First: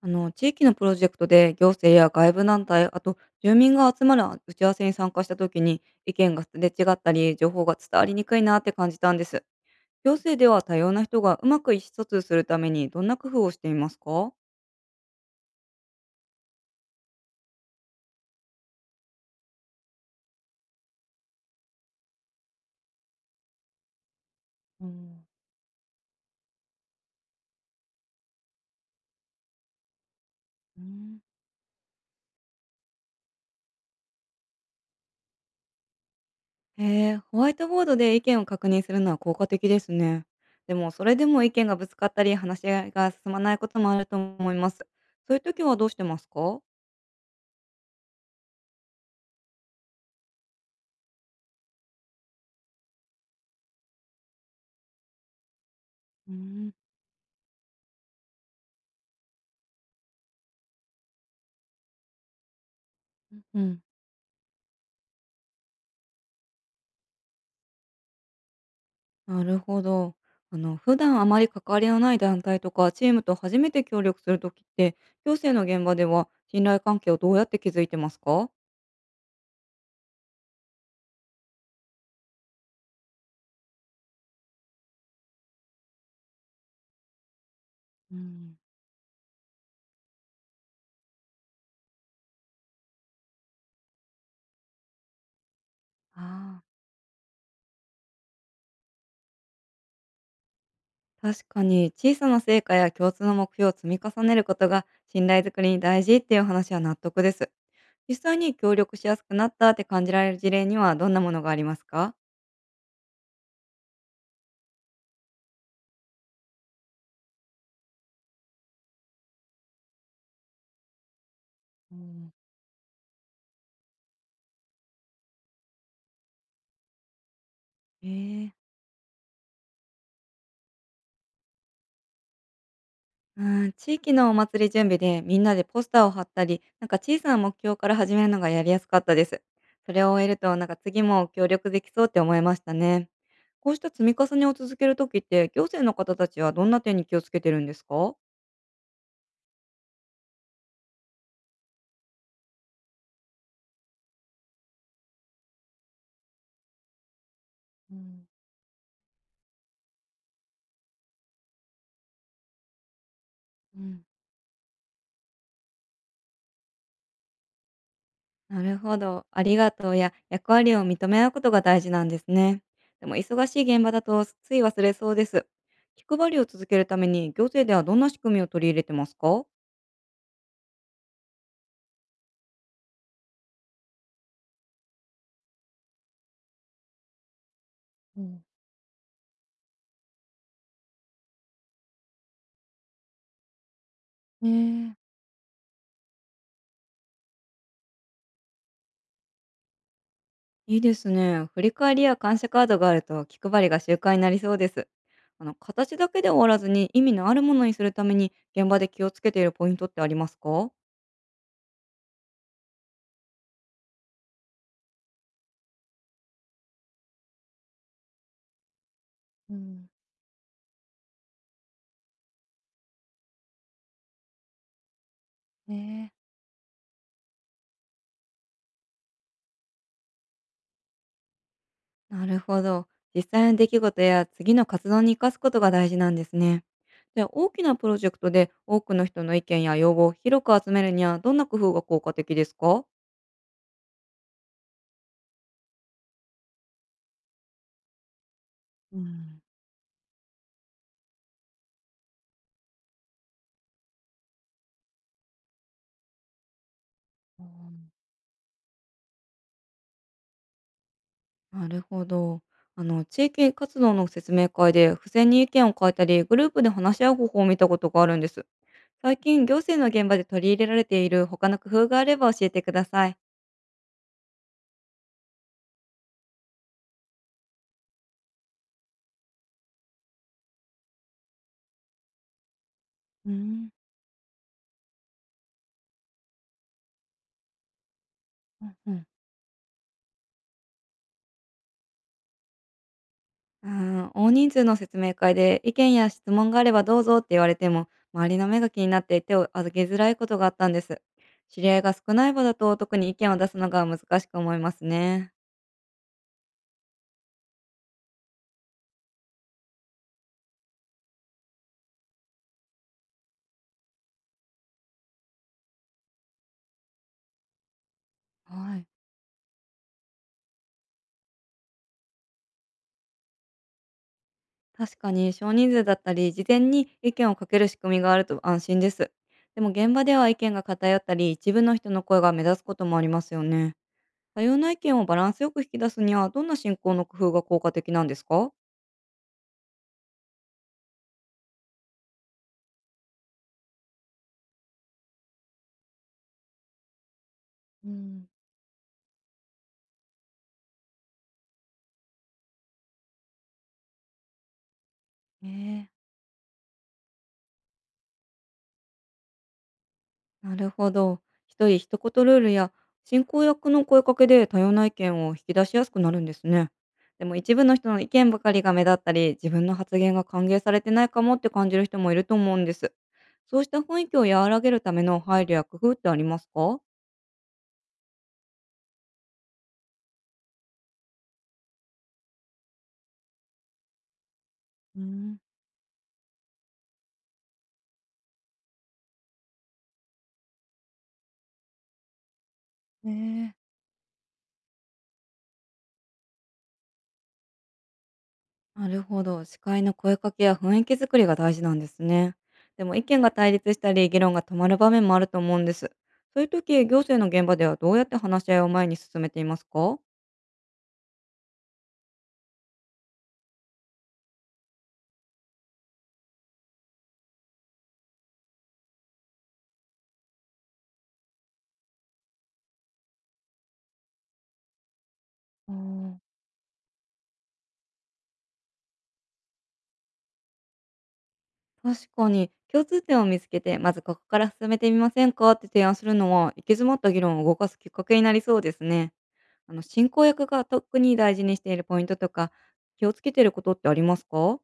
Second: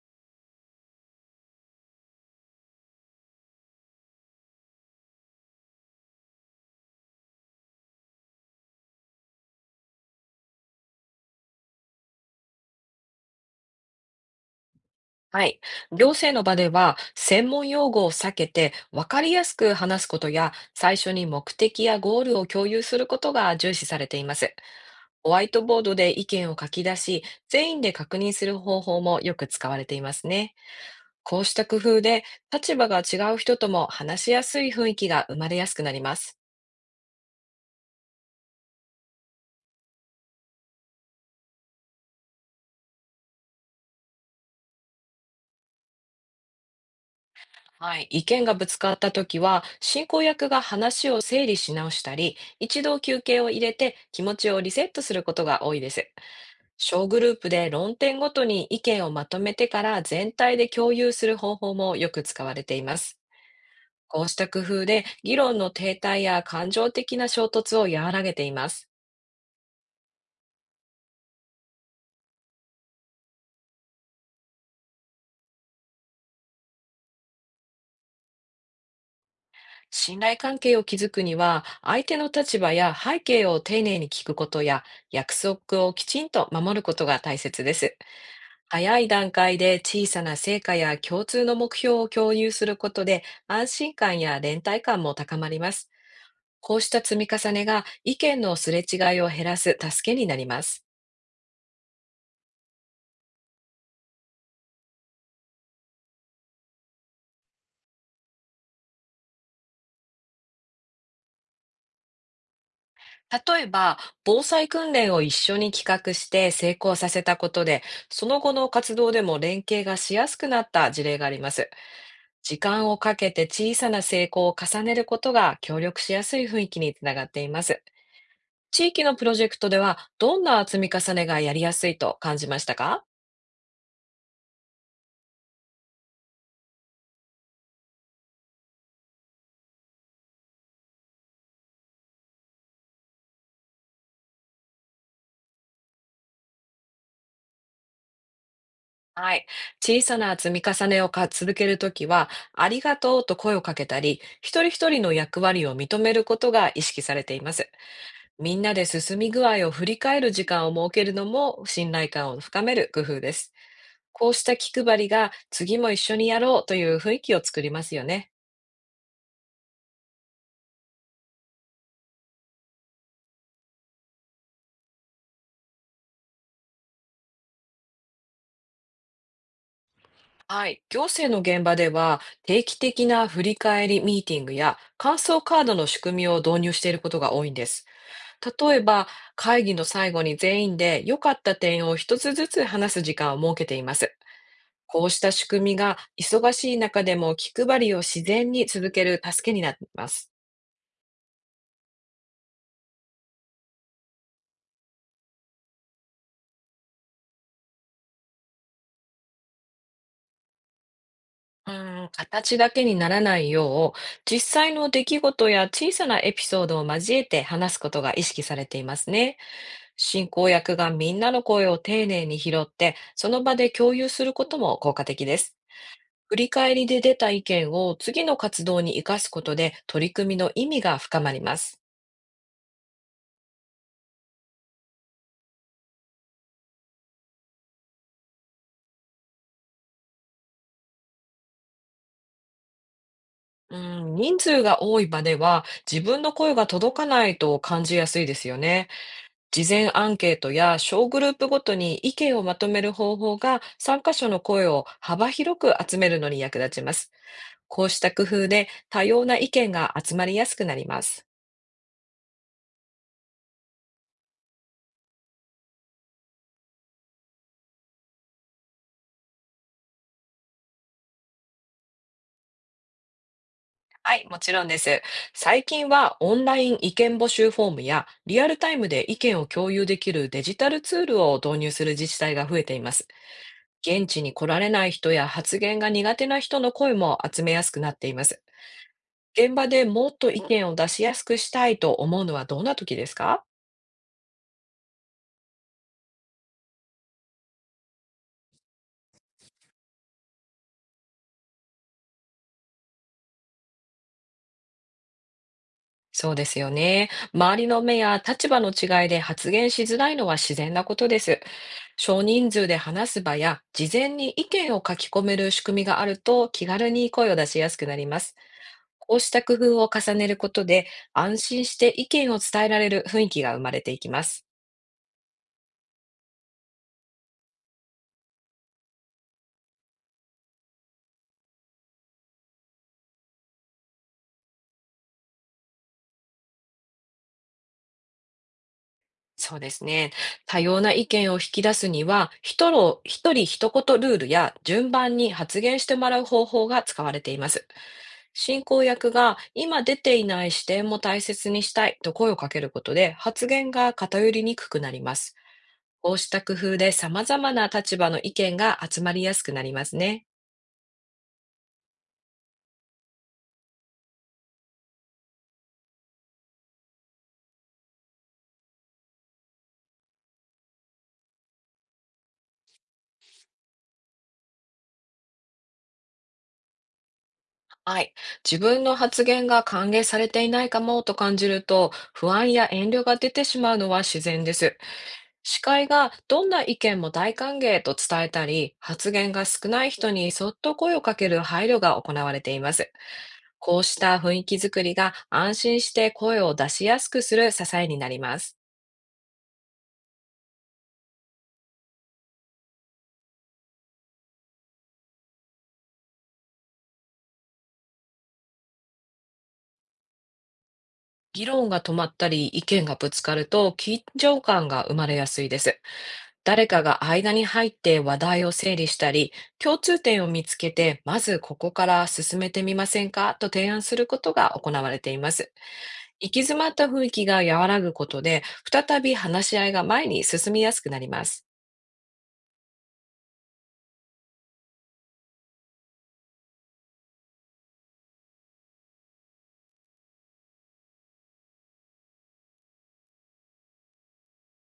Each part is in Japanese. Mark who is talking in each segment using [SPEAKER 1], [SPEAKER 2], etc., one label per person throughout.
[SPEAKER 1] 地域のプロジェクトで行政や外部団体、あと住民が集まる打ち合わせに参加した時に、意見がすれ違ったり情報が伝わりにくいなって感じたんです。行政では多様な人がうまく意思疎通するために、どんな工夫をしていますか？
[SPEAKER 2] はい。行政の場では、専門用語を避けて、分かりやすく話すことや、最初に目的やゴールを共有することが重視されています。
[SPEAKER 1] うん、
[SPEAKER 2] ホワイトボードで意見を書き出し、全員で確認する方法もよく使われていますね。
[SPEAKER 1] うん、
[SPEAKER 2] こうした工夫で、立場が違う人とも話しやすい雰囲気が生まれやすくなります。
[SPEAKER 1] へえ、ホワイトボードで意見を確認するのは効果的ですね。でも、それでも意見がぶつかったり話し合いが進まないこともあると思います。そういう時はどうしてますか？
[SPEAKER 2] はい、意見がぶつかったときは、進行役が話を整理し直したり、一度休憩を入れて気持ちをリセットすることが多いです。
[SPEAKER 1] うん、
[SPEAKER 2] 小グループで論点ごとに意見をまとめてから全体で共有する方法もよく使われています。
[SPEAKER 1] うん、
[SPEAKER 2] こうした工夫で議論の停滞や感情的な衝突を和らげています。
[SPEAKER 1] なるほど。普段あまり関わりのない団体とかチームと初めて協力するときって、行政の現場では信頼関係をどうやって築いてますか？
[SPEAKER 2] 信頼関係を築くには、相手の立場や背景を丁寧に聞くことや、約束をきちんと守ることが大切です。
[SPEAKER 1] うん、
[SPEAKER 2] 早い段階で小さな成果や共通の目標を共有することで、安心感や連帯感も高まります。
[SPEAKER 1] ああ、
[SPEAKER 2] こうした積み重ねが意見のすれ違いを減らす助けになります。
[SPEAKER 1] 確かに小さな成果や共通の目標を積み重ねることが信頼づくりに大事っていう話は納得です。実際に協力しやすくなったって感じられる事例にはどんなものがありますか？
[SPEAKER 2] 例えば、防災訓練を一緒に企画して成功させたことで、その後の活動でも連携がしやすくなった事例があります。
[SPEAKER 1] うん、
[SPEAKER 2] 時間をかけて小さな成功を重ねることが協力しやすい雰囲気につながっています。
[SPEAKER 1] ええ、
[SPEAKER 2] 地域のプロジェクトでは、どんな積み重ねがやりやすいと感じましたか？
[SPEAKER 1] うーん、地域のお祭り準備でみんなでポスターを貼ったり、なんか小さな目標から始めるのがやりやすかったです。それを終えると、なんか次も協力できそうって思いましたね。こうした積み重ねを続けるときって、行政の方たちはどんな点に気をつけてるんですか？
[SPEAKER 2] はい。小さな積み重ねを続けるときは、ありがとうと声をかけたり、一人一人の役割を認めることが意識されています。
[SPEAKER 1] うん、
[SPEAKER 2] みんなで進み具合を振り返る時間を設けるのも信頼感を深める工夫です。
[SPEAKER 1] うん、
[SPEAKER 2] こうした気配りが次も一緒にやろうという雰囲気を作りますよね。
[SPEAKER 1] なるほど。ありがとうや役割を認め合うことが大事なんですね。でも忙しい現場だとつい忘れそうです。気配りを続けるために行政ではどんな仕組みを取り入れてますか？
[SPEAKER 2] はい。行政の現場では定期的な振り返りミーティングや感想カードの仕組みを導入していることが多いんです。例えば、会議の最後に全員で良かった点を一つずつ話す時間を設けています。
[SPEAKER 1] ね
[SPEAKER 2] こう
[SPEAKER 1] え、
[SPEAKER 2] した仕組みが忙しい中でも気配りを自然に続ける助けになっています。
[SPEAKER 1] いいですね。振り返りや感謝カードがあると気配りが習慣になりそうです。形だけで終わらずに意味のあるものにするために、現場で気をつけているポイントってありますか？
[SPEAKER 2] うん、形だけにならないよう、実際の出来事や小さなエピソードを交えて話すことが意識されていますね。
[SPEAKER 1] うん、
[SPEAKER 2] 進行役がみんなの声を丁寧に拾って、その場で共有することも効果的です。
[SPEAKER 1] ねえ、
[SPEAKER 2] 振り返りで出た意見を次の活動に生かすことで取り組みの意味が深まります。
[SPEAKER 1] なるほど。実際の出来事や次の活動に生かすことが大事なんですね。じゃあ、大きなプロジェクトで多くの人の意見や要望を広く集めるには、どんな工夫が効果的ですか？
[SPEAKER 2] うん、人数が多い場では自分の声が届かないと感じやすいですよね。
[SPEAKER 1] うん、
[SPEAKER 2] 事前アンケートや小グループごとに意見をまとめる方法が参加者の声を幅広く集めるのに役立ちます。こうした工夫で多様な意見が集まりやすくなります。
[SPEAKER 1] なるほど。地域活動の説明会で付箋に意見を書いたり、グループで話し合う方法を見たことがあるんです。最近、行政の現場で取り入れられている他の工夫があれば教えてください。
[SPEAKER 2] はい、もちろんです。最近はオンライン意見募集フォームやリアルタイムで意見を共有できるデジタルツールを導入する自治体が増えています。
[SPEAKER 1] うん、
[SPEAKER 2] 現地に来られない人や発言が苦手な人の声も集めやすくなっています。
[SPEAKER 1] うんうん、
[SPEAKER 2] 現場でもっと意見を出しやすくしたいと思うのはどんな時ですか？
[SPEAKER 1] うん、大人数の説明会で意見や質問があればどうぞって言われても、周りの目が気になって手を挙げづらいことがあったんです。知り合いが少ない場だと特に意見を出すのが難しく思いますね。
[SPEAKER 2] そうですよね。周りの目や立場の違いで発言しづらいのは自然なことです。少人数で話す場や事前に意見を書き込める仕組みがあると気軽に声を出しやすくなります。
[SPEAKER 1] はい。
[SPEAKER 2] こうした工夫を重ねることで安心して意見を伝えられる雰囲気が生まれていきます。
[SPEAKER 1] 確かに少人数だったり事前に意見をかける仕組みがあると安心です。でも、現場では意見が偏ったり一部の人の声が目立つこともありますよね。多様な意見をバランスよく引き出すには、どんな進行の工夫が効果的なんですか？
[SPEAKER 2] そうですね。多様な意見を引き出すには、一人一人一言ルールや順番に発言してもらう方法が使われています。
[SPEAKER 1] うん、
[SPEAKER 2] 進行役が今出ていない視点も大切にしたいと声をかけることで発言が偏りにくくなります。
[SPEAKER 1] ねえ、
[SPEAKER 2] こうした工夫で様々な立場の意見が集まりやすくなりますね。
[SPEAKER 1] なるほど。一人一言ルールや進行役の声かけで多様な意見を引き出しやすくなるんですね。でも、一部の人の意見ばかりが目立ったり、自分の発言が歓迎されてないかもって感じる人もいると思うんです。そうした雰囲気を和らげるための配慮や工夫ってありますか？
[SPEAKER 2] はい。自分の発言が歓迎されていないかもと感じると、不安や遠慮が出てしまうのは自然です。
[SPEAKER 1] うん、
[SPEAKER 2] 司会がどんな意見も大歓迎と伝えたり、発言が少ない人にそっと声をかける配慮が行われています。
[SPEAKER 1] ね、
[SPEAKER 2] こうした雰囲気づくりが安心して声を出しやすくする支えになります。
[SPEAKER 1] なるほど。司会の声かけや雰囲気作りが大事なんですね。でも、意見が対立したり議論が止まる場面もあると思うんです。そういう時、行政の現場ではどうやって話し合いを前に進めていますか？
[SPEAKER 2] 議論が止まったり、意見がぶつかると緊張感が生まれやすいです。誰かが間に入って話題を整理したり、共通点を見つけて、まずここから進めてみませんかと提案することが行われています。
[SPEAKER 1] うーん、
[SPEAKER 2] 行き詰まった雰囲気が和らぐことで、再び話し合いが前に進みやすくなります。
[SPEAKER 1] 確かに共通点を見つけて、まずここから進めてみませんかって提案するのは、行き詰まった議論を動かすきっかけになりそうですね。進行役が特に大事にしているポイントとか、気をつけていることってありますか？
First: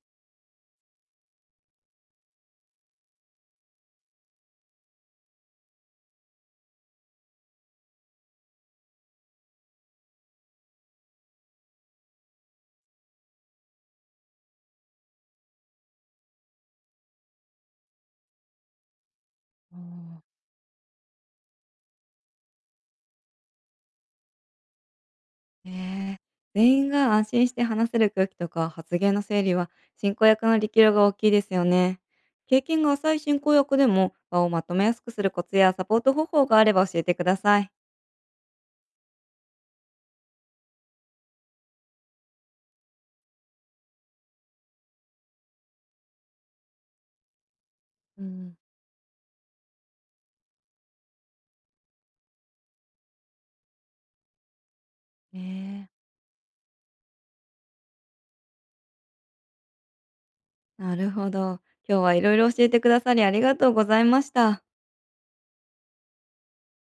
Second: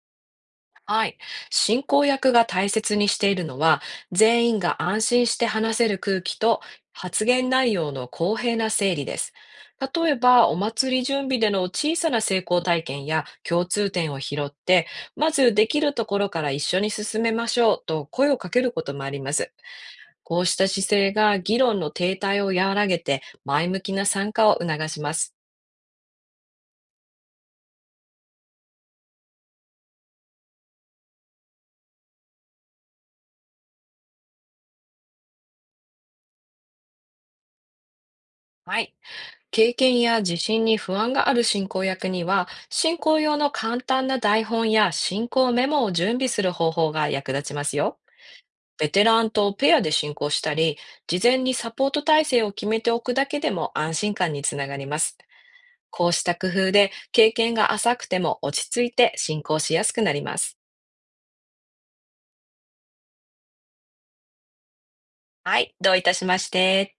[SPEAKER 2] はい。進行役が大切にしているのは、全員が安心して話せる空気と発言内容の公平な整理です。例えば、お祭り準備での小さな成功体験や共通点を拾って、まずできるところから一緒に進めましょうと声をかけることもあります。
[SPEAKER 1] う
[SPEAKER 2] こうした姿勢が議論の停滞を和らげて、前向きな参加を促します。
[SPEAKER 1] えー全員が安心して話せる空気とか発言の整理は、進行役の力量が大きいですよね。経験が浅い進行役でも場をまとめやすくするコツやサポート方法があれば教えてください。
[SPEAKER 2] はい。経験や自信に不安がある進行役には、進行用の簡単な台本や進行メモを準備する方法が役立ちますよ。
[SPEAKER 1] うん、
[SPEAKER 2] ベテランとペアで進行したり、事前にサポート体制を決めておくだけでも安心感につながります。
[SPEAKER 1] えー
[SPEAKER 2] こうした工夫で経験が浅くても落ち着いて進行しやすくなります。
[SPEAKER 1] なるほど。今日はいろいろ教えてくださりありがとうございました。
[SPEAKER 2] はい、どういたしまして。